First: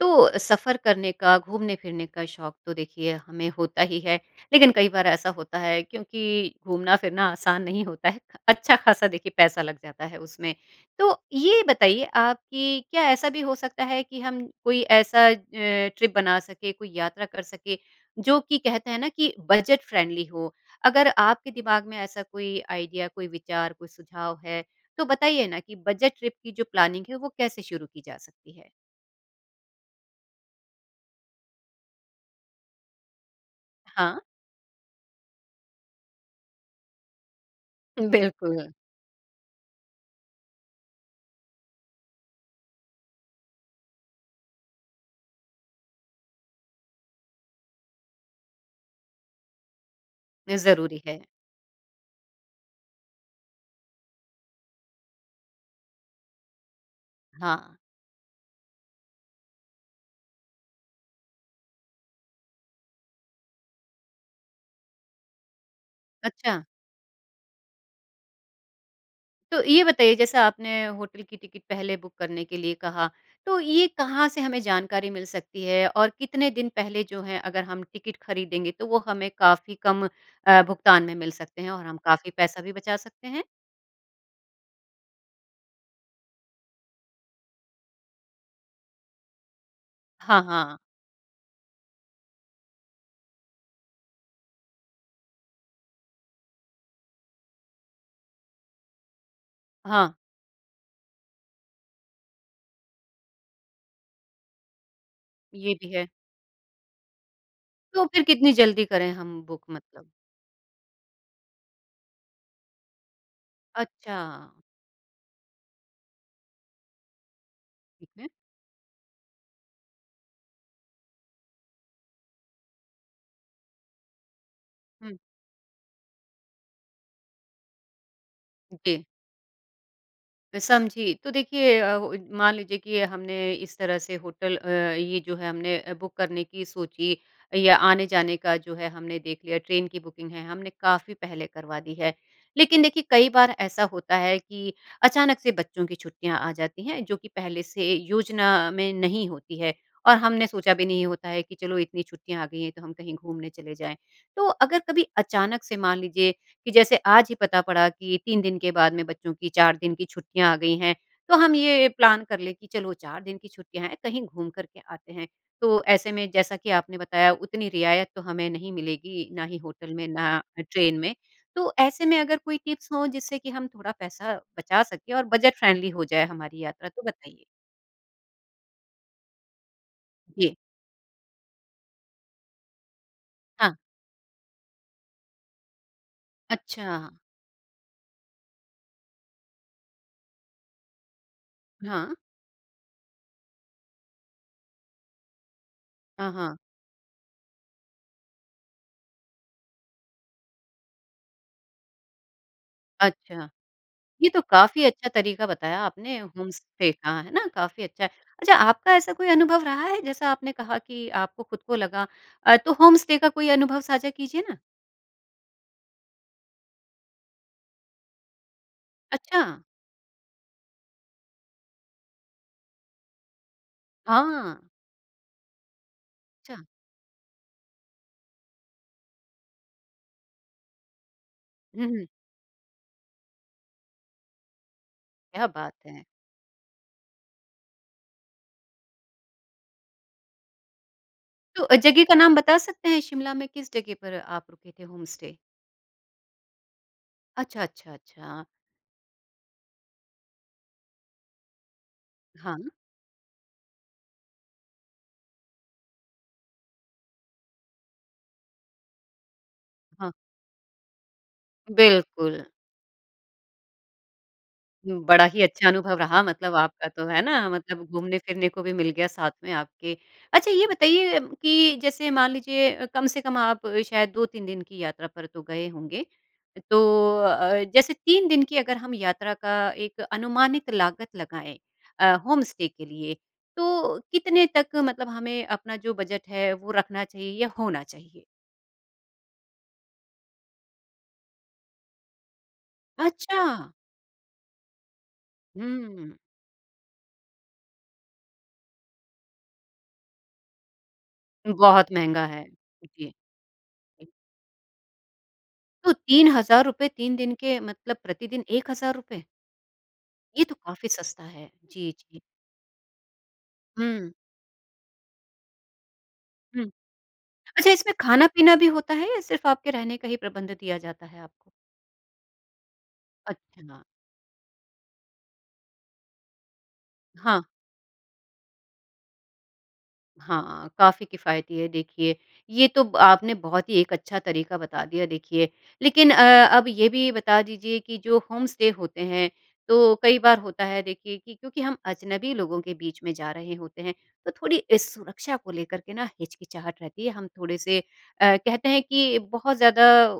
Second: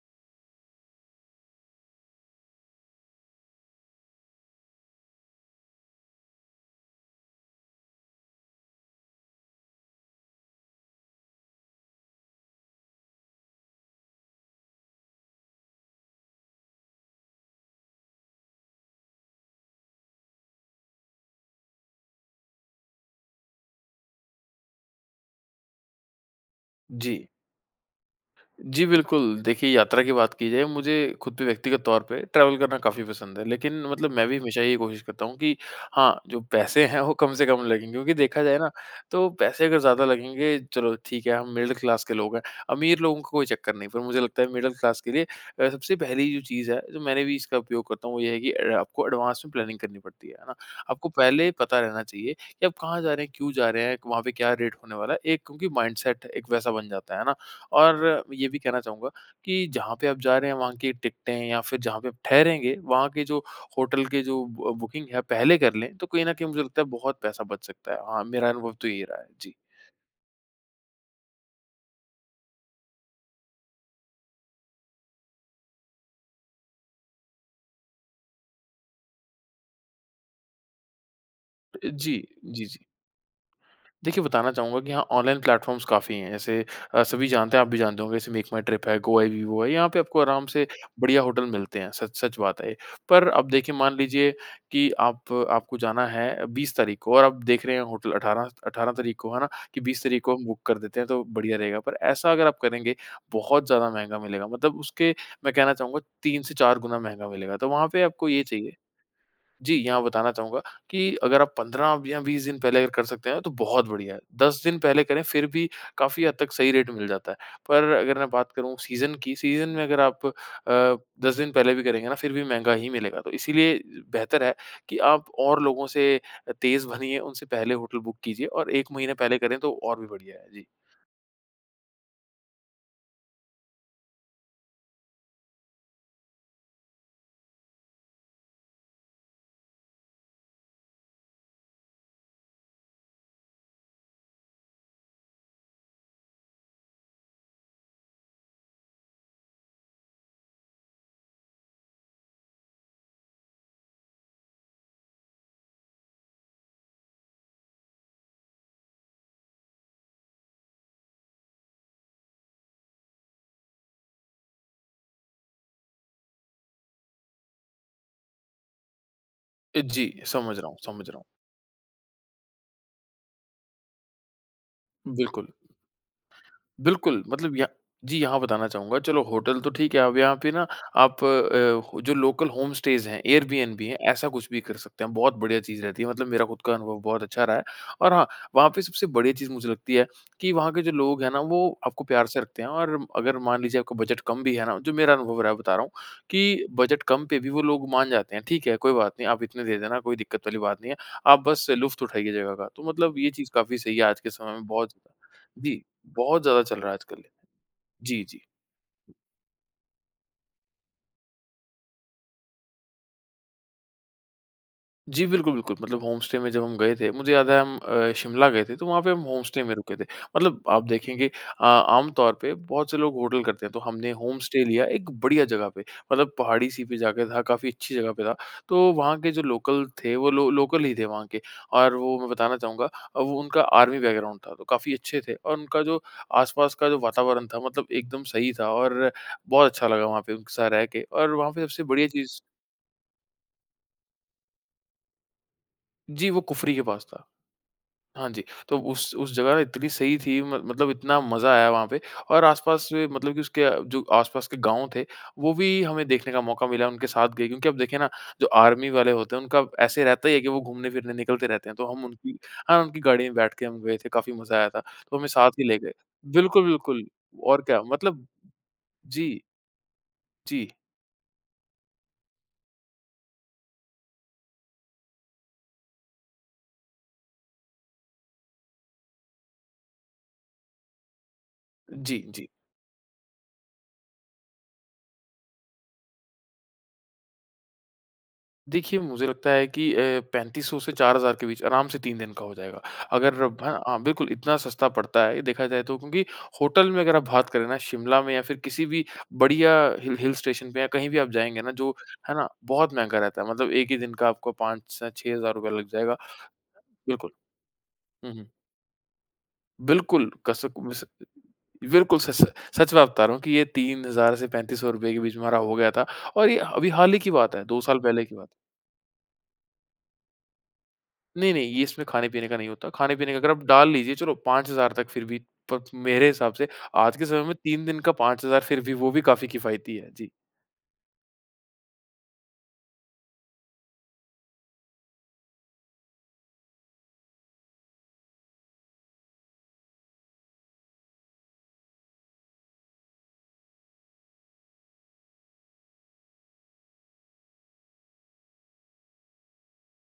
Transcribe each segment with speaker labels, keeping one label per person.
Speaker 1: तो सफ़र करने का, घूमने फिरने का शौक तो देखिए हमें होता ही है लेकिन कई बार ऐसा होता है क्योंकि घूमना फिरना आसान नहीं होता है। अच्छा ख़ासा देखिए पैसा लग जाता है उसमें। तो ये बताइए आप कि क्या ऐसा भी हो सकता है कि हम कोई ऐसा अ, ट्रिप बना सके, कोई यात्रा कर सके जो कि कहते हैं ना कि बजट फ़्रेंडली हो। अगर आपके दिमाग में ऐसा कोई आईडिया, कोई विचार, कोई सुझाव है, तो बताइए ना कि बजट ट्रिप की जो प्लानिंग है
Speaker 2: जी।
Speaker 1: वो कैसे शुरू की जा सकती है?
Speaker 2: जी बिल्कुल। देखिए यात्रा की बात की जाए मुझे खुद भी व्यक्तिगत तौर पे ट्रेवल करना काफ़ी पसंद है लेकिन मतलब
Speaker 1: हाँ।
Speaker 2: मैं भी हमेशा यही कोशिश करता हूँ कि हाँ, जो पैसे हैं वो कम से कम लगें क्योंकि देखा जाए ना
Speaker 1: बिल्कुल।
Speaker 2: तो पैसे अगर ज़्यादा लगेंगे चलो ठीक है हम मिडिल क्लास के लोग हैं अमीर लोगों को कोई चक्कर नहीं है पर मुझे लगता है मिडिल क्लास के लिए अ, सबसे पहली जो चीज़ है जो मैंने भी इसका उपयोग करता हूँ वो ये है कि आपको एडवांस में प्लानिंग करनी पड़ती है है ना?
Speaker 1: ये ज़रूरी
Speaker 2: आपको
Speaker 1: है।
Speaker 2: पहले ही पता रहना चाहिए कि आप कहाँ जा रहे हैं क्यों जा रहे हैं वहाँ पे क्या रेट होने वाला है एक क्योंकि माइंडसेट एक वैसा बन जाता है ना?
Speaker 1: हाँ।
Speaker 2: और ये भी कहना चाहूँगा कि जहाँ पे आप जा रहे हैं वहाँ की टिकटे हैं या फिर जहाँ पे ठहरेंगे वहाँ के जो होटल के जो ब बुकिंग है पहले कर लें तो कहीं ना कहीं मुझे
Speaker 1: अच्छा?
Speaker 2: लगता है बहुत पैसा बच सकता है। हाँ मेरा अनुभव तो ये रहा है। जी।
Speaker 1: तो ये बताइए जैसे आपने होटल की टिकट पहले बुक करने के लिए कहा। तो ये कहाँ से हमें जानकारी मिल सकती है और कितने दिन पहले जो है अगर हम टिकट खरीदेंगे तो वो हमें काफ़ी कम अ, भुगतान में मिल सकते हैं और हम
Speaker 2: जी,
Speaker 1: काफ़ी पैसा
Speaker 2: जी,
Speaker 1: भी
Speaker 2: जी।
Speaker 1: बचा सकते हैं?
Speaker 2: देखिए बताना चाहूँगा कि यहाँ ऑनलाइन प्लेटफ़ॉर्म्स काफ़ी हैं अ, ऐसे सभी जानते हैं आप भी जानते होंगे जैसे मेक माई ट्रिप है, गो आई बीबो है, यहाँ पे आपको
Speaker 1: हाँ,
Speaker 2: आराम से
Speaker 1: हाँ।
Speaker 2: बढ़िया होटल मिलते हैं सच-सच बात है ये पर अब देखिए मान लीजिए कि आप आपको जाना है 20 तारीख को और आप देख रहे हैं होटल 18 18 तारीख को है ना? कि 20
Speaker 1: हाँ।
Speaker 2: तारीख को हम बुक कर देते हैं तो बढ़िया रहेगा पे ऐसा अगर आप करेंगे बहुत ज़्यादा महँगा मिलेगा मतलब उसके मैं कहना
Speaker 1: ये भी
Speaker 2: चाहूँगा
Speaker 1: है।
Speaker 2: 3 से 4 गुना महँगा मिलेगा तो वहाँ पे
Speaker 1: तो फिर
Speaker 2: आपको ये
Speaker 1: कितनी
Speaker 2: चाहिए।
Speaker 1: जल्दी करें हम बुक
Speaker 2: जी। यहाँ
Speaker 1: मतलब?
Speaker 2: बताना चाहूँगा कि अगर आप 15 या 20 दिन पहले अगर कर सकते हैं तो बहुत बढ़िया है।
Speaker 1: अच्छा।
Speaker 2: 10 दिन पहले करें फिर भी काफ़ी हद तक सही रेट मिल जाता है। पर
Speaker 1: ठीक
Speaker 2: अगर मैं
Speaker 1: है।
Speaker 2: बात करूँ सीज़न की सीज़न में अगर आप अ, 10 दिन पहले भी करेंगे ना फिर भी महँगा ही मिलेगा तो इसलिए बेहतर है कि
Speaker 1: हुँ।
Speaker 2: आप और लोगों से तेज़ बनिए उनसे पहले होटल बुक कीजिए और 1
Speaker 1: जी।
Speaker 2: महीने पहले करें तो और भी बढ़िया है।
Speaker 1: मैं
Speaker 2: जी।
Speaker 1: समझी। तो देखिए अ, मान लीजिए कि हमने इस तरह से होटल अ, ये जो है हमने अ, बुक करने की सोची या आने जाने का जो है हमने देख लिया ट्रेन की बुकिंग है हमने काफ़ी पहले करवा दी है लेकिन देखिए कई बार ऐसा होता है कि अचानक से बच्चों की छुट्टियाँ आ जाती हैं जो की पहले से योजना में नहीं होती है और हमने सोचा भी नहीं होता है की चलो इतनी छुट्टियाँ आ गई है तो हम कहीं घूमने चले जाएँ तो अगर कभी अचानक से मान लीजिए कि जैसे आज ही पता पड़ा की 3 दिन के बाद में बच्चों की 4 दिन की छुट्टियाँ आ गई हैं तो हम ये प्लान कर ले की चलो 4 दिन की छुट्टियाँ हैं कहीं घूम करके आते हैं तो ऐसे में जैसा कि आपने बताया उतनी रियायत तो हमें नहीं मिलेगी ना ही
Speaker 2: ए,
Speaker 1: होटल में,
Speaker 2: जी।
Speaker 1: ना
Speaker 2: समझ रहा हूँ,
Speaker 1: ट्रेन
Speaker 2: समझ
Speaker 1: में।
Speaker 2: रहा हूँ।
Speaker 1: तो ऐसे में अगर कोई टिप्स हो जिससे कि हम थोड़ा पैसा बचा सके और
Speaker 2: बिल्कुल।
Speaker 1: बजट फ़्रेंडली हो जाए हमारी यात्रा तो
Speaker 2: बिल्कुल
Speaker 1: बताइए।
Speaker 2: मतलब या जी। यहाँ बताना चाहूँगा चलो होटल तो ठीक है अब यहाँ पे
Speaker 1: जी।
Speaker 2: ना आप अ, जो लोकल होम स्टेस हैं एयर बीएनबी
Speaker 1: हाँ।
Speaker 2: भी है ऐसा कुछ भी कर सकते हैं। बहुत बढ़िया चीज़ रहती है। मतलब मेरा खुद का अनुभव
Speaker 1: अच्छा।
Speaker 2: बहुत अच्छा रहा है और हाँ वहाँ पे सबसे बड़ी चीज़ मुझे लगती है कि वहाँ के जो लोग हैं ना वो आपको
Speaker 1: हाँ।
Speaker 2: प्यार से रखते हैं और अगर मान लीजिए आपको बजट कम भी है ना जो मेरा अनुभव रहा है बता रहा हूँ
Speaker 1: हाँ, हाँ।
Speaker 2: कि बजट कम पे भी वो लोग मान जाते हैं ठीक है कोई बात नहीं आप इतने दे देना कोई दिक्कत वाली बात नहीं है। आप बस लुफ़्त उठाइए जगह का तो मतलब ये
Speaker 1: अच्छा
Speaker 2: चीज़ काफ़ी सही है आज
Speaker 1: ये
Speaker 2: के
Speaker 1: तो
Speaker 2: समय में
Speaker 1: काफ़ी
Speaker 2: बहुत।
Speaker 1: अच्छा तरीका बताया
Speaker 2: जी
Speaker 1: आपने
Speaker 2: बहुत
Speaker 1: होम
Speaker 2: ज़्यादा चल रहा
Speaker 1: स्टे
Speaker 2: है
Speaker 1: का
Speaker 2: आजकल।
Speaker 1: है ना? काफ़ी अच्छा है।
Speaker 2: जी, जी।
Speaker 1: अच्छा आपका ऐसा कोई अनुभव रहा है जैसा आपने कहा कि आपको खुद को लगा अ, तो होम स्टे का कोई अनुभव साझा कीजिए ना?
Speaker 2: जी। बिल्कुल, बिल्कुल। मतलब होम स्टे में जब हम गए थे। मुझे याद है हम अ, शिमला गए थे। तो वहाँ पे हम होम
Speaker 1: अच्छा?
Speaker 2: स्टे में रुके थे। मतलब आप देखेंगे अ, आमतौर पे बहुत से लोग होटल करते हैं। तो हमने होम स्टे
Speaker 1: हाँ।
Speaker 2: लिया एक बढ़िया जगह पे। मतलब
Speaker 1: अच्छा।
Speaker 2: पहाड़ी सी पे जाकर था काफ़ी अच्छी जगह पे था तो वहाँ के जो लोकल थे वो लो लोकल ही थे वहाँ के
Speaker 1: हुँ,
Speaker 2: और
Speaker 1: हुँ।
Speaker 2: वो मैं बताना चाहूँगा अब उनका आर्मी बैकग्राउंड था तो काफ़ी अच्छे थे
Speaker 1: क्या
Speaker 2: और
Speaker 1: बात
Speaker 2: उनका जो
Speaker 1: है।
Speaker 2: आसपास का जो वातावरण था मतलब एकदम सही था और बहुत अच्छा लगा वहाँ पे उनके साथ रहके और वहाँ पे
Speaker 1: तो
Speaker 2: सबसे
Speaker 1: जगह
Speaker 2: बढ़िया
Speaker 1: का नाम
Speaker 2: चीज़
Speaker 1: बता सकते हैं शिमला में किस जगह पर आप रुके थे होम स्टे?
Speaker 2: जी, वो कुफरी के पास था।
Speaker 1: अच्छा, अच्छा,
Speaker 2: हाँ जी,
Speaker 1: अच्छा।
Speaker 2: तो उस उस जगह इतनी सही थी मत मतलब इतना मज़ा आया वहाँ पे और
Speaker 1: हाँ।
Speaker 2: आस-पास में मतलब कि उसके जो आस-पास के गाँव थे, वो भी हमें देखने का मौका मिला, उनके साथ गए क्योंकि अब देखिए ना, जो आर्मी वाले होते हैं उनका ऐसे
Speaker 1: हाँ।
Speaker 2: रहता ही है कि वो घूमने-फिरने निकलते रहते हैं। तो हम उनकी
Speaker 1: बिल्कुल।
Speaker 2: हाँ, उनकी गाड़ी में बैठके हम गए थे, काफ़ी मज़ा आया था। तो
Speaker 1: बड़ा
Speaker 2: हमें
Speaker 1: ही
Speaker 2: साथ ही
Speaker 1: अच्छा
Speaker 2: ले गए
Speaker 1: अनुभव रहा
Speaker 2: थे।
Speaker 1: मतलब
Speaker 2: बिल्कुल,
Speaker 1: आपका
Speaker 2: बिल्कुल।
Speaker 1: तो, है ना?
Speaker 2: और क्या
Speaker 1: मतलब
Speaker 2: मतलब
Speaker 1: घूमने-फिरने को भी मिल गया साथ
Speaker 2: जी।
Speaker 1: में आपके। अच्छा ये
Speaker 2: जी।
Speaker 1: बताइए कि जैसे मान लीजिए अ, कम से कम आप शायद 2-3 दिन की यात्रा पर तो गए होंगे, तो अ, जैसे 3 दिन की अगर हम यात्रा का एक अनुमानित लागत लगाएँ अ,
Speaker 2: जी,
Speaker 1: होम
Speaker 2: जी।
Speaker 1: स्टे के लिए, तो कितने तक मतलब हमें अपना जो बजट है वो रखना चाहिए या होना चाहिए?
Speaker 2: देखिए, मुझे लगता है कि अ, 3500 से 4000 के बीच आराम से 3 दिन का हो जाएगा। अगर हैं,
Speaker 1: अच्छा।
Speaker 2: हाँ, बिल्कुल इतना सस्ता पड़ता है ये, देखा जाए तो
Speaker 1: हुँ।
Speaker 2: क्योंकि होटल में अगर आप बात करें ना, शिमला में या फिर किसी भी बढ़िया हिल हिल स्टेशन पे या कहीं भी आप जाएँगे ना
Speaker 1: बहुत
Speaker 2: जो
Speaker 1: महँगा
Speaker 2: है
Speaker 1: है।
Speaker 2: ना, बहुत
Speaker 1: जी।
Speaker 2: महँगा रहता है। मतलब एक ही दिन का आपको 5 से 6000 रुपए लग
Speaker 1: तो
Speaker 2: जाएगा।
Speaker 1: ₹3000 3
Speaker 2: बिल्कुल।
Speaker 1: दिन के, मतलब
Speaker 2: हुँ,
Speaker 1: प्रतिदिन
Speaker 2: हुँ।
Speaker 1: ₹1000?
Speaker 2: बिल्कुल,
Speaker 1: ये तो
Speaker 2: कसक
Speaker 1: काफ़ी
Speaker 2: मिस अ,
Speaker 1: सस्ता है। जी,
Speaker 2: बिल्कुल
Speaker 1: जी।
Speaker 2: सच, सच सच बात बता रहा हूँ कि ये तीन
Speaker 1: हुँ।
Speaker 2: हज़ार से 3500 रुपए के बीच में हमारा हो गया था और ये
Speaker 1: हुँ।
Speaker 2: अभी हाल ही की बात है,
Speaker 1: अच्छा,
Speaker 2: 2
Speaker 1: इसमें
Speaker 2: साल पहले की बात है।
Speaker 1: खाना-पीना भी होता है या सिर्फ़ आपके रहने का ही प्रबंध दिया जाता है आपको?
Speaker 2: नहीं, नहीं, इसमें खाने-पीने का नहीं होता। खाने-पीने का अगर आप
Speaker 1: अच्छा।
Speaker 2: डाल लीजिए, चलो, पाँच हज़ार तक फिर भी। पर मेरे हिसाब से आज के समय
Speaker 1: हाँ।
Speaker 2: में 3 दिन का 5000 फिर भी वो भी काफ़ी किफायती है। जी।
Speaker 1: हाँ, काफ़ी किफ़ायती है देखिए। ये तो ब आपने बहुत ही एक अच्छा तरीका बता दिया देखिए। लेकिन अ, अब ये भी बता दीजिए कि जो होम स्टे होते हैं, तो कई बार होता है देखिए कि क्योंकि हम अजनबी लोगों के बीच में जा रहे होते हैं, तो थोड़ी अ, सुरक्षा को लेकर के ना हिचकिचाहट रहती है। हम थोड़े से अ, कहते हैं कि बहुत ज़्यादा अ, अ,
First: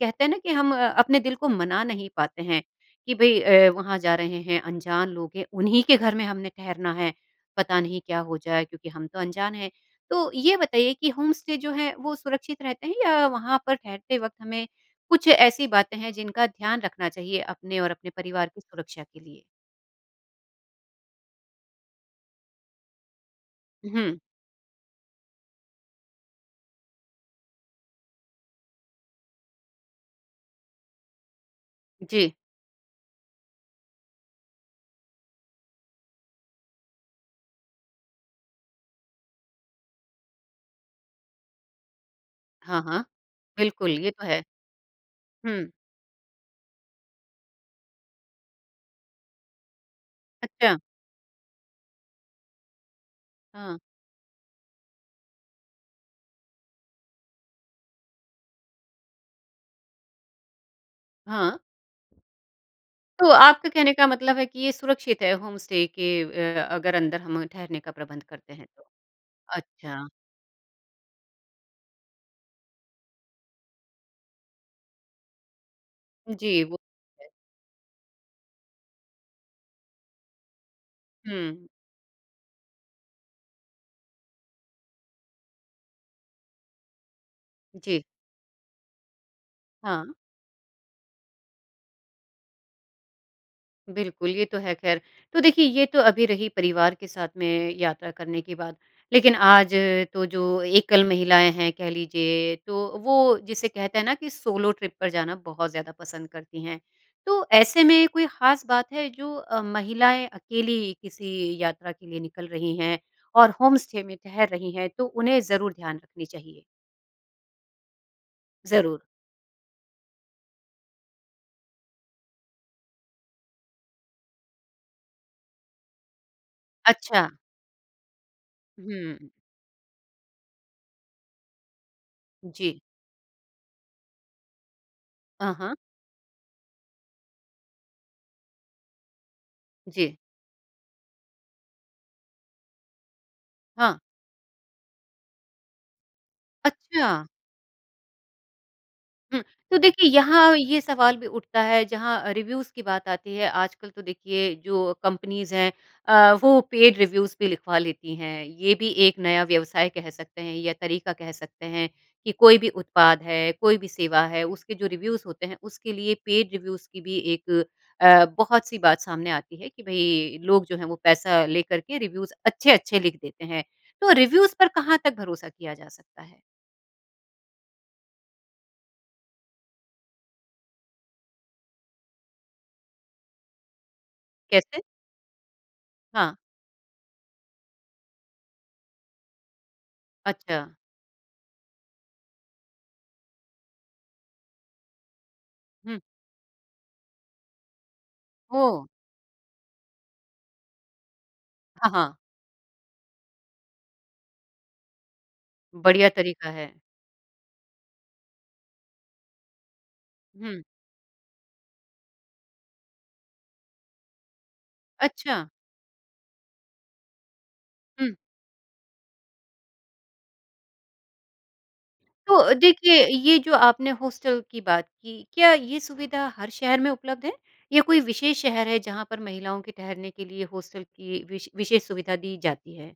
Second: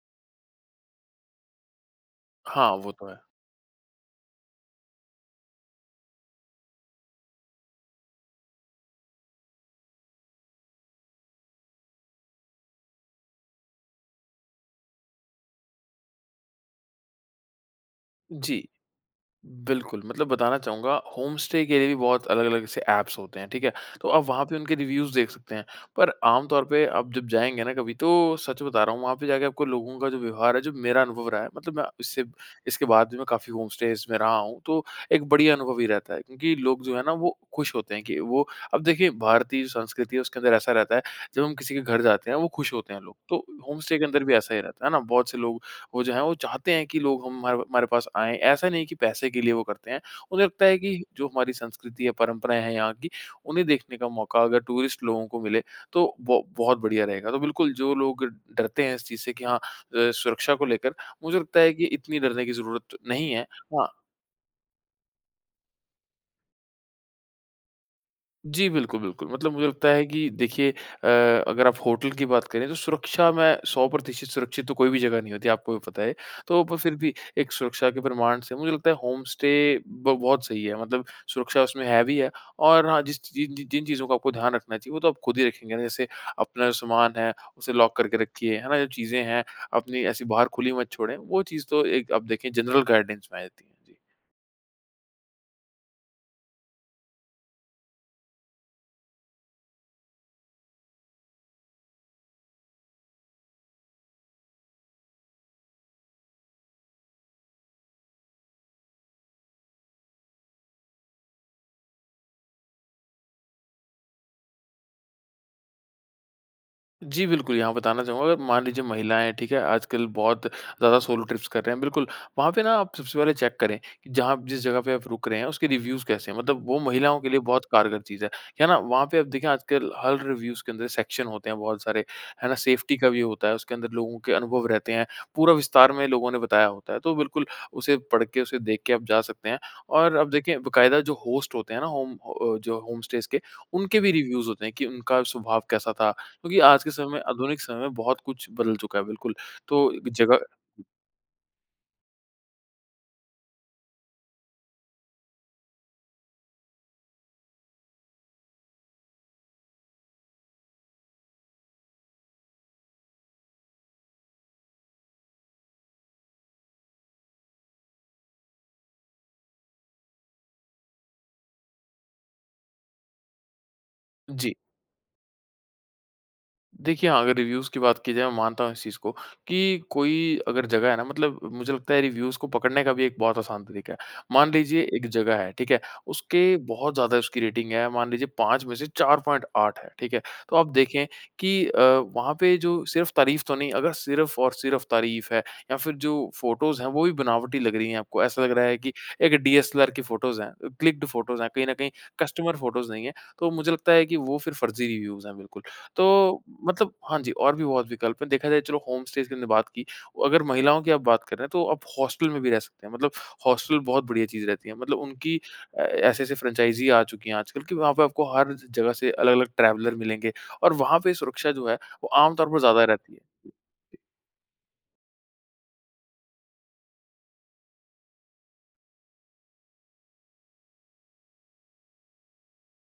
Speaker 1: कहते हैं ना कि हम अपने दिल को मना नहीं पाते हैं
Speaker 2: हाँ, वो तो
Speaker 1: कि,
Speaker 2: है।
Speaker 1: "भई अ, वहाँ जा रहे हैं, अनजान लोग हैं। उन्हीं के घर में हमने ठहरना है, पता नहीं क्या हो जाए? क्योंकि हम तो अनजान हैं।" तो ये बताइए कि होम स्टे जो है, वो सुरक्षित रहते हैं या वहाँ पर ठहरते वक़्त हमें कुछ ऐसी बातें हैं जिनका ध्यान रखना चाहिए अपने और अपने परिवार की
Speaker 2: जी।
Speaker 1: सुरक्षा के लिए?
Speaker 2: बिल्कुल, मतलब बताना चाहूँगा होम स्टे के लिए भी बहुत अलग-अलग से ऐप्स होते हैं, ठीक है। तो
Speaker 1: हुँ।
Speaker 2: आप वहाँ पे उनके रिव्युज़ देख सकते हैं। पर आमतौर पे आप जब जाएँगे ना कभी, तो सच बता रहा हूँ, वहाँ पे जाके आपको लोगों का जो व्यवहार है, जो मेरा अनुभव रहा है मतलब मैं इससे
Speaker 1: जी।
Speaker 2: इसके बाद भी मैं काफ़ी होम स्टेज़ में रहा हूँ, तो एक बढ़िया अनुभव ही रहता है। क्योंकि लोग जो है ना, वो खुश होते हैं कि वो अब देखिए, भारतीय संस्कृति है उसके अंदर ऐसा रहता है, जब हम किसी के घर जाते हैं वो खुश
Speaker 1: हाँ,
Speaker 2: होते
Speaker 1: हाँ।
Speaker 2: हैं लोग, तो होम
Speaker 1: बिल्कुल,
Speaker 2: स्टे के
Speaker 1: ये
Speaker 2: अंदर
Speaker 1: तो
Speaker 2: भी
Speaker 1: है।
Speaker 2: ऐसा ही रहता है, है ना? बहुत से लोग
Speaker 1: हुँ।
Speaker 2: वो जो हैं वो चाहते हैं कि लोग हमारे हमारे पास आएँ। ऐसा नहीं कि पैसे के लिए वो करते हैं। उन्हें लगता
Speaker 1: अच्छा।
Speaker 2: है कि जो हमारी संस्कृति है, परंपराएँ हैं यहाँ की, उन्हें
Speaker 1: हाँ।
Speaker 2: देखने का मौका अगर टूरिस्ट लोगों को मिले तो वो बहुत बढ़िया रहेगा। तो बिल्कुल, जो लोग डरते हैं इस चीज़ से कि हाँ अ, सुरक्षा को लेकर मुझे
Speaker 1: हाँ।
Speaker 2: लगता है कि इतनी डरने की ज़रूरत
Speaker 1: तो
Speaker 2: नहीं है।
Speaker 1: आपके
Speaker 2: हाँ।
Speaker 1: कहने का मतलब है कि ये सुरक्षित है होम स्टे के अ, अगर अंदर हम ठहरने का प्रबंध करते हैं
Speaker 2: जी,
Speaker 1: तो?
Speaker 2: बिल्कुल, बिल्कुल। मतलब मुझे लगता है
Speaker 1: अच्छा।
Speaker 2: कि देखिए अ, अगर आप होटल की बात करें तो सुरक्षा मैं 100% सुरक्षित तो कोई भी जगह नहीं होती, आपको भी पता है। तो
Speaker 1: जी,
Speaker 2: पर
Speaker 1: वो
Speaker 2: फिर भी
Speaker 1: तो है।
Speaker 2: एक सुरक्षा के प्रमाण से मुझे लगता है होम स्टे ब बहुत सही है मतलब सुरक्षा
Speaker 1: हुँ।
Speaker 2: उसमें हेवी है। और हाँ, जिस च जिन जि जिन चीज़ों का आपको ध्यान रखना चाहिए, वो तो आप ख़ुद ही रखेंगे ना, जैसे अपना जो सामान है, उसे लॉक
Speaker 1: जी।
Speaker 2: करके रखिए, है ना? जब चीज़ें हैं अपनी
Speaker 1: हाँ।
Speaker 2: ऐसी बाहर खुली मत छोड़ें। वो चीज़ तो एक अब देखें जनरल गाइडेंस में आ जाती हैं। जी।
Speaker 1: बिल्कुल, ये तो है ख़ैर। तो देखिए, ये तो अभी रही परिवार के साथ में यात्रा करने की बात। लेकिन आज तो जो एकल महिलाएँ हैं कह लीजिए, तो वो जिसे कहते हैं ना कि सोलो ट्रिप पर जाना बहुत ज़्यादा पसंद करती हैं। तो ऐसे में कोई खास बात है जो अ, महिलाएँ अकेली किसी यात्रा के लिए निकल रही हैं और होम स्टे में ठहर रही हैं, तो उन्हें ज़रूर ध्यान रखनी चाहिए?
Speaker 2: जी बिल्कुल, यहाँ बताना चाहूँगा, अगर मान लीजिए
Speaker 1: ज़रूर।
Speaker 2: महिलाएँ, ठीक है, आजकल बहुत ज़्यादा सोलो ट्रिप्स कर रहे हैं, बिल्कुल। वहाँ पे ना आप सबसे पहले चेक करें कि जहाँ जिस जगह पे आप रुक रहे हैं, उसके रिव्युज़ कैसे हैं? मतलब वो महिलाओं के
Speaker 1: अच्छा।
Speaker 2: लिए बहुत कारगर चीज़ है। है ना? वहाँ पे अब
Speaker 1: हुँ।
Speaker 2: देखें आजकल हर रिव्युज़ के अंदर सेक्शन होते हैं बहुत सारे। है ना?
Speaker 1: जी।
Speaker 2: सेफ्टी का भी होता है, उसके अंदर लोगों के अनुभव रहते हैं। पूरा
Speaker 1: हाँ, हाँ।
Speaker 2: विस्तार में लोगों ने बताया होता है। तो बिल्कुल, उसे पढ़के, उसे देख के आप जा सकते हैं। और
Speaker 1: जी।
Speaker 2: अब देखिए, बाकायदा जो होस्ट होते हैं ना होम अ, जो होम स्टेज़ के,
Speaker 1: हाँ।
Speaker 2: उनके भी रिव्युज़ होते हैं कि उनका स्वभाव कैसा था? क्योंकि आज के समय में
Speaker 1: अच्छा।
Speaker 2: आधुनिक समय में बहुत कुछ बदल चुका है, बिल्कुल।
Speaker 1: हुँ। तो
Speaker 2: तो एक
Speaker 1: देखिए,
Speaker 2: जगह
Speaker 1: यहाँ ये सवाल भी उठता है जहाँ रिव्युज़ की बात आती है। आजकल तो देखिए जो कम्पनीज़ हैं अ, वो पेड रिव्युज़ भी लिखवा लेती हैं। ये भी एक नया व्यवसाय कह सकते हैं या तरीका कह सकते हैं कि कोई भी उत्पाद है, कोई भी सेवा है, उसके जो रिव्युज़ होते हैं, उसके लिए पेड रिव्युज़ की भी एक अ, बहुत-सी बात सामने आती है कि, "भई, लोग जो हैं वो पैसा लेकर के रिव्युज़ अच्छे-अच्छे लिख देते हैं।" तो
Speaker 2: जी।
Speaker 1: रिव्युज़ पर कहाँ तक भरोसा किया जा सकता है?
Speaker 2: देखिए, अगर रिव्युज़ की बात की जाए, मैं मानता हूँ इस चीज़ को कि कोई अगर जगह है ना मतलब मुझे लगता है रिव्युज़ को पकड़ने का भी एक बहुत आसान तरीका है। मान
Speaker 1: कैसे?
Speaker 2: लीजिए एक जगह है, ठीक है?
Speaker 1: हाँ।
Speaker 2: उसके बहुत ज़्यादा उसकी रेटिंग है, मान लीजिए 5 में से 4.8 है, ठीक है? तो आप
Speaker 1: अच्छा।
Speaker 2: देखें कि अ, वहाँ पे जो सिर्फ़ तारीफ़ तो नहीं? अगर सिर्फ़ और सिर्फ़ तारीफ़ है या फिर
Speaker 1: हुँ।
Speaker 2: जो फोटोज़ हैं, वो भी बनावटी लग रही हैं आपको, ऐसा लग रहा है
Speaker 1: ओह!
Speaker 2: कि एक डीएसएलआर की फोटोज़ हैं अ, क्लिक्ड फोटोज़ कहीं ना कहीं
Speaker 1: हाँ, हाँ।
Speaker 2: कस्टमर फोटोज़ नहीं है। तो मुझे लगता है कि वो फ़िर फ़र्ज़ी रिव्युज़ हैं बिल्कुल।
Speaker 1: बढ़िया
Speaker 2: तो
Speaker 1: तरीका है।
Speaker 2: मतलब हाँ जी, और भी बहुत विकल्प हैं। देखा जाए चलो, होम स्टेज़ की हमने बात की। अगर
Speaker 1: हुँ।
Speaker 2: महिलाओं की आप बात कर रहे हैं, तो आप हॉस्टल में भी रह सकते हैं मतलब हॉस्टल बहुत बढ़िया चीज़ रहती है। मतलब उनकी
Speaker 1: अच्छा।
Speaker 2: अ, ऐसी-ऐसी फ्रेंचाइज़ी आ चुकी हैं आजकल कि वहाँ पे
Speaker 1: हुँ।
Speaker 2: आपको हर ज जगह से अलग-अलग ट्रैवलर मिलेंगे, और वहाँ पे सुरक्षा जो है, वो
Speaker 1: तो
Speaker 2: आमतौर
Speaker 1: अ,
Speaker 2: पर ज़्यादा
Speaker 1: देखिए,
Speaker 2: रहती
Speaker 1: ये
Speaker 2: है।
Speaker 1: जो आपने हॉस्टल की बात की, क्या ये सुविधा हर शहर में उपलब्ध है? या कोई विशेष शहर है जहाँ पर महिलाओं के ठहरने के लिए हॉस्टल की विश विशेष सुविधा दी जाती है?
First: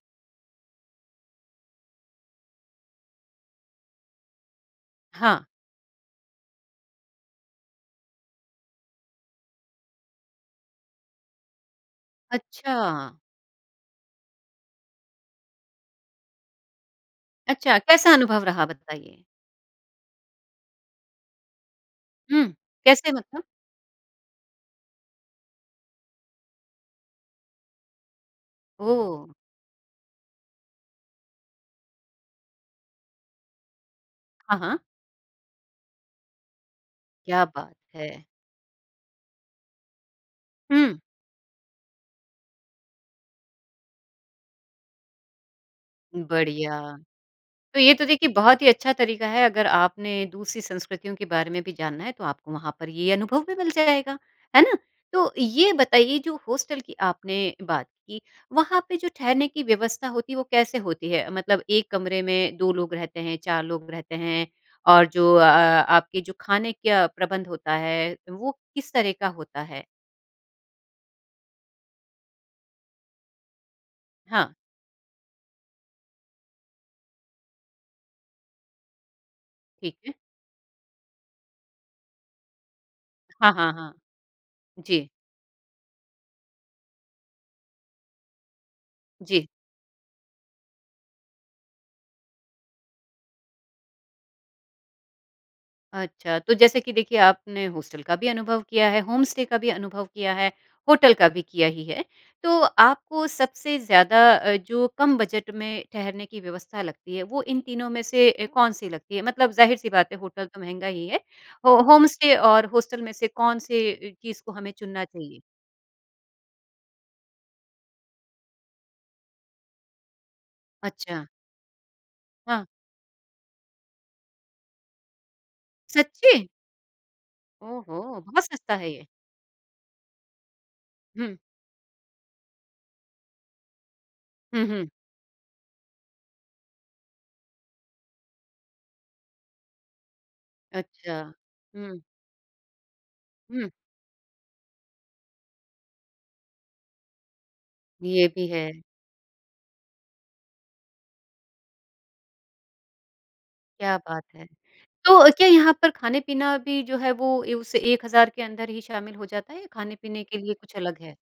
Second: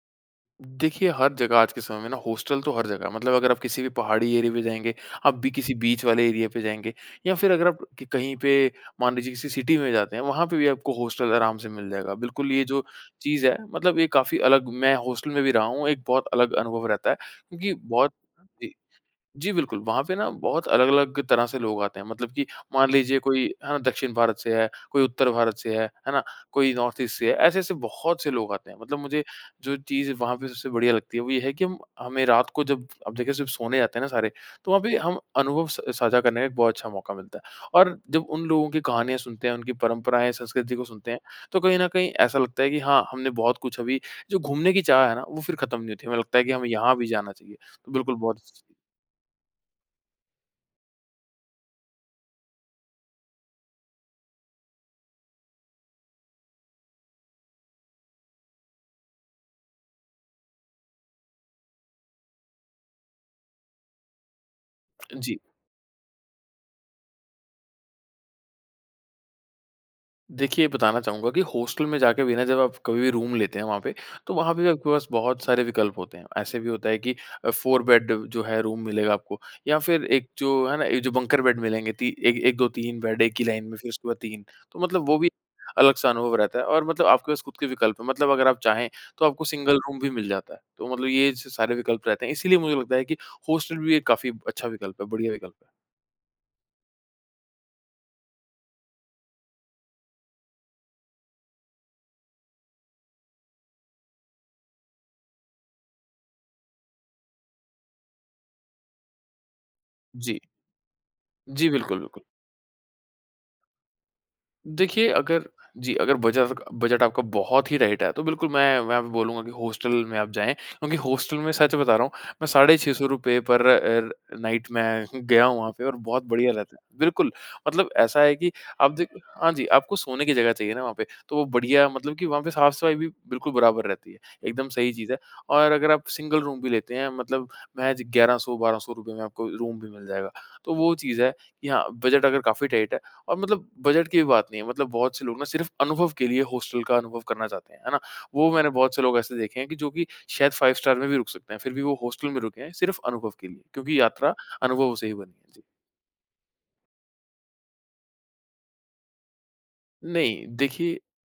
Speaker 2: देखिए, हर जगह आज के समय में ना हॉस्टल तो हर जगह है। मतलब अगर आप किसी भी पहाड़ी एरिया पे जाएँगे, आप
Speaker 1: हाँ।
Speaker 2: भी किसी बीच वाले एरिया पे जाएँगे या फिर अगर आप क कहीं पे, मान लीजिए किसी सिटी में जाते हैं, वहाँ पे भी आपको हॉस्टल आराम से मिल जाएगा। बिल्कुल, ये जो
Speaker 1: अच्छा!
Speaker 2: चीज़ है मतलब ये काफ़ी अलग मैं हॉस्टल में भी रहा हूँ, एक बहुत अलग अनुभव रहता है क्योंकि
Speaker 1: अच्छा, कैसा
Speaker 2: बहुत
Speaker 1: अनुभव रहा?
Speaker 2: जी,
Speaker 1: बताइए।
Speaker 2: जी बिल्कुल। वहाँ पे ना बहुत अलग-अलग तरह से लोग आते हैं। मतलब कि
Speaker 1: हुँ,
Speaker 2: मान
Speaker 1: कैसे
Speaker 2: लीजिए
Speaker 1: मतलब?
Speaker 2: कोई अ, दक्षिण भारत से है, कोई उत्तर भारत से है, है ना? कोई नॉर्थ ईस्ट से है, ऐसे-ऐसे बहुत से लोग आते हैं। मतलब मुझे
Speaker 1: ओह!
Speaker 2: जो चीज़ वहाँ पे सबसे बढ़िया लगती है, वो ये है कि हम हमें रात को जब अब देखिए जब सोने जाते हैं ना सारे,
Speaker 1: हाँ,
Speaker 2: तो
Speaker 1: हाँ।
Speaker 2: अभी हम अनुभव स साझा करने का एक बहुत अच्छा मौका मिलता
Speaker 1: क्या
Speaker 2: है।
Speaker 1: बात
Speaker 2: और जब
Speaker 1: है।
Speaker 2: उन लोगों की कहानियाँ सुनते हैं, उनकी परंपराएँ, संस्कृति को
Speaker 1: हुँ।
Speaker 2: सुनते हैं, तो कहीं ना कहीं ऐसा लगता है कि हाँ, हमने बहुत कुछ अभी जो घूमने की चाह है ना, वो फिर खत्म नहीं होती। हमें लगता है कि हमें
Speaker 1: बढ़िया।
Speaker 2: यहाँ भी जाना चाहिए।
Speaker 1: तो ये तो
Speaker 2: बिल्कुल
Speaker 1: देखिए
Speaker 2: बहुत
Speaker 1: बहुत ही
Speaker 2: [unintelligible]
Speaker 1: अच्छा तरीका है, अगर आपने दूसरी संस्कृतियों के बारे में भी जानना है, तो आपको वहाँ पर ये अनुभव भी मिल जाएगा। है ना? तो ये बताइए जो हॉस्टल की आपने बात की, वहाँ पे जो ठहरने की व्यवस्था होती है, वो कैसे होती है? मतलब एक कमरे में 2 लोग रहते हैं, 4 लोग रहते हैं और जो
Speaker 2: जी।
Speaker 1: अ, अ, आपके जो खाने क्या प्रबंध होता है, वो किस तरह का होता है?
Speaker 2: देखिए, बताना चाहूँगा कि हॉस्टल में जाके भी ना जब आप कभी भी रूम लेते हैं वहाँ पे, तो
Speaker 1: हाँ।
Speaker 2: वहाँ पे आपके पास बहुत सारे विकल्प होते हैं। ऐसे भी होता है कि अ, 4 बेड जो है रूम मिलेगा आपको या
Speaker 1: ठीक
Speaker 2: फिर
Speaker 1: है।
Speaker 2: एक जो है ना, एक जो बंकर बेड मिलेंगे ती एक 1, 2,, 3 बेड एक ही
Speaker 1: हाँ,
Speaker 2: लाइन
Speaker 1: हाँ,
Speaker 2: में, फिर
Speaker 1: हाँ।
Speaker 2: उसके बाद 3, तो मतलब
Speaker 1: जी।
Speaker 2: वो भी अलग-सा अनुभव रहता है। और मतलब आपके पास ख़ुद के विकल्प हैं मतलब अगर आप चाहें, तो आपको
Speaker 1: जी।
Speaker 2: सिंगल रूम भी मिल जाता है। तो मतलब ये छ सारे विकल्प रहते हैं। इसीलिए मुझे लगता है कि हॉस्टल भी एक काफ़ी अच्छा विकल्प है, बढ़िया विकल्प है।
Speaker 1: अच्छा। तो जैसे कि देखिए, आपने हॉस्टल का भी अनुभव किया है, होम स्टे का भी अनुभव किया है, होटल का भी किया ही है। तो आपको सबसे ज़्यादा अ, जो कम बजट में ठहरने की व्यवस्था लगती है, वो इन तीनों में से अ, कौन सी लगती है? मतलब ज़ाहिर-सी बात है
Speaker 2: जी।
Speaker 1: होटल तो महँगा ही है।
Speaker 2: जी,
Speaker 1: हो
Speaker 2: बिल्कुल,
Speaker 1: होम
Speaker 2: बिल्कुल।
Speaker 1: स्टे और हॉस्टल में से कौन से अ, चीज़ को हमें चुनना
Speaker 2: देखिए,
Speaker 1: चाहिए?
Speaker 2: अगर जी, अगर बचा सका बजट आपका बहुत ही टाइट है, तो बिल्कुल मैं मैं वहाँ पे बोलूँगा कि हॉस्टल में आप जाएँ क्योंकि
Speaker 1: अच्छा।
Speaker 2: हॉस्टल में सच बता रहा हूँ, मैं
Speaker 1: हाँ।
Speaker 2: साढ़े ₹600 रुपए पर अ, नाईट मैं गया हूँ वहाँ पे और बहुत
Speaker 1: सच्ची?
Speaker 2: बढ़िया रहता है। बिल्कुल, मतलब ऐसा
Speaker 1: ओहो!
Speaker 2: है
Speaker 1: बहुत
Speaker 2: कि
Speaker 1: सस्ता
Speaker 2: आप
Speaker 1: है ये।
Speaker 2: देख हाँ जी, आपको सोने की जगह चाहिए ना वहाँ पे, तो
Speaker 1: हुँ।
Speaker 2: वो बढ़िया मतलब कि वहाँ पे साफ़-सफ़ाई भी बिल्कुल बराबर रहती है,
Speaker 1: हुँ,
Speaker 2: एकदम
Speaker 1: हुँ।
Speaker 2: सही चीज़ है। और अगर आप सिंगल रूम भी लेते हैं मतलब महज़ ₹1100, ₹1200 में आपको रूम भी मिल जाएगा। तो वो
Speaker 1: अच्छा।
Speaker 2: चीज़ है कि हाँ,
Speaker 1: हुँ।
Speaker 2: बजट अगर काफ़ी टाइट है और मतलब
Speaker 1: हुँ।
Speaker 2: बजट की भी बात नहीं है, मतलब बहुत से लोग ना सिर्फ़ अनुभव के लिए हॉस्टल का अनुभव करना चाहते हैं। है ना?
Speaker 1: ये भी
Speaker 2: वो
Speaker 1: है।
Speaker 2: मैंने बहुत से लोग ऐसे देखे हैं कि जो कि शायद 5 स्टार में भी रुक सकते हैं। फिर भी वो हॉस्टल में रुके हैं सिर्फ अनुभव के लिए
Speaker 1: क्या
Speaker 2: क्योंकि
Speaker 1: बात
Speaker 2: यात्रा
Speaker 1: है।
Speaker 2: अनुभवों से ही बनी
Speaker 1: तो क्या
Speaker 2: है। जी।
Speaker 1: यहाँ पर खाने-पीना भी जो है, वो ए उस 1000 के अंदर ही शामिल हो जाता है या खाने-पीने के
Speaker 2: नहीं,
Speaker 1: लिए कुछ
Speaker 2: देखिए,
Speaker 1: अलग है?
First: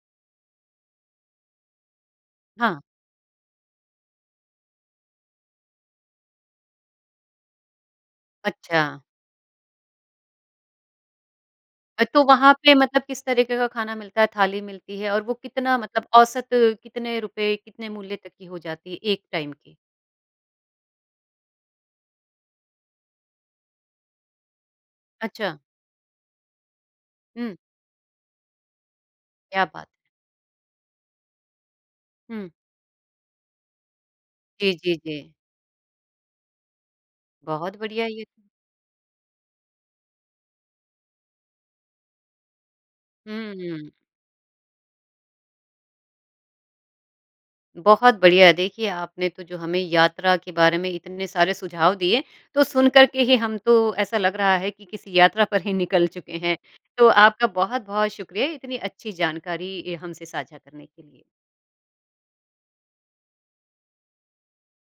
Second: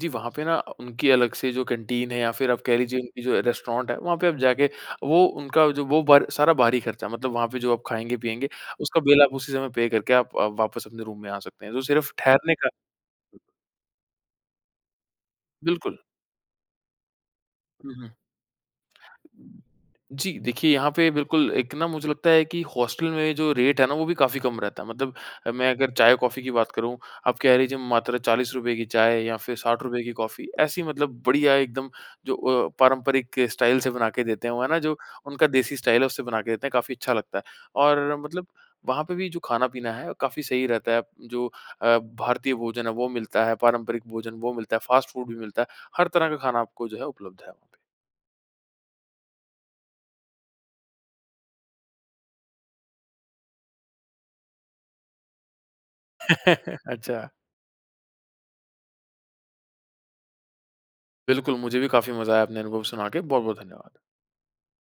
Speaker 2: जी वहाँ पे ना अ, उनकी अलग से जो कैंटीन है या फिर आप कह
Speaker 1: हाँ।
Speaker 2: लीजिए उनकी जो रेस्टोरेंट है, वहाँ पे आप जाके, वो उनका जो वो बर सारा बाहरी खर्चा, मतलब वहाँ पे जो आप खाएँगे-पिएँगे, उसका
Speaker 1: अच्छा।
Speaker 2: बिल आप उसी समय पे करके आप आप वापस अपने रूम में आ सकते हैं। तो
Speaker 1: अ,
Speaker 2: सिर्फ़
Speaker 1: तो वहाँ
Speaker 2: ठहरने का
Speaker 1: पे मतलब किस तरीके का खाना मिलता है, थाली मिलती है और वो कितना
Speaker 2: बिल्कुल।
Speaker 1: मतलब औसत कितने रुपए, कितने
Speaker 2: हुँ, हुँ।
Speaker 1: मूल्य तक की हो जाती है एक टाइम की?
Speaker 2: जी, देखिए, यहाँ पे बिल्कुल एक ना मुझे लगता है कि हॉस्टल में जो रेट है ना, वो भी काफ़ी कम रहता है। मतलब अ,
Speaker 1: अच्छा।
Speaker 2: मैं अगर चाय-कॉफ़ी की बात करूँ, आप
Speaker 1: हुँ।
Speaker 2: कह लीजिए मात्र ₹40 की चाय या फिर
Speaker 1: क्या
Speaker 2: साठ
Speaker 1: बात।
Speaker 2: रुपए की कॉफ़ी। ऐसी मतलब बढ़िया एकदम जो
Speaker 1: हुँ।
Speaker 2: अ, पारंपरिक स्टाइल से बना के देते हैं वो, है
Speaker 1: जी,
Speaker 2: ना,
Speaker 1: जी,
Speaker 2: जो
Speaker 1: जी।
Speaker 2: उनका देसी स्टाइल है उससे बना के देते हैं, काफ़ी अच्छा लगता है।
Speaker 1: बहुत बढ़िया है
Speaker 2: और
Speaker 1: ये।
Speaker 2: मतलब वहाँ पे भी जो खाना-पीना है, काफ़ी सही रहता है। जो अ, भारतीय भोजन है वो मिलता है,
Speaker 1: हुँ।
Speaker 2: पारंपरिक भोजन वो मिलता है, फ़ास्ट फ़ूड भी मिलता है। हर तरह का खाना आपको जो है उपलब्ध है वहाँ पे।
Speaker 1: बहुत बढ़िया। देखिए, आपने तो जो हमें यात्रा के बारे में इतने सारे सुझाव दिए, तो सुनकर के ही हम तो ऐसा लग रहा है कि किसी यात्रा पर ही निकल चुके हैं। तो
Speaker 2: अच्छा।
Speaker 1: आपका बहुत-बहुत शुक्रिया इतनी अच्छी जानकारी ए हमसे साझा करने के लिए।
Speaker 2: बिल्कुल, मुझे भी काफ़ी मज़ा आया अपने अनुभव सुना के। बहुत-बहुत धन्यवाद।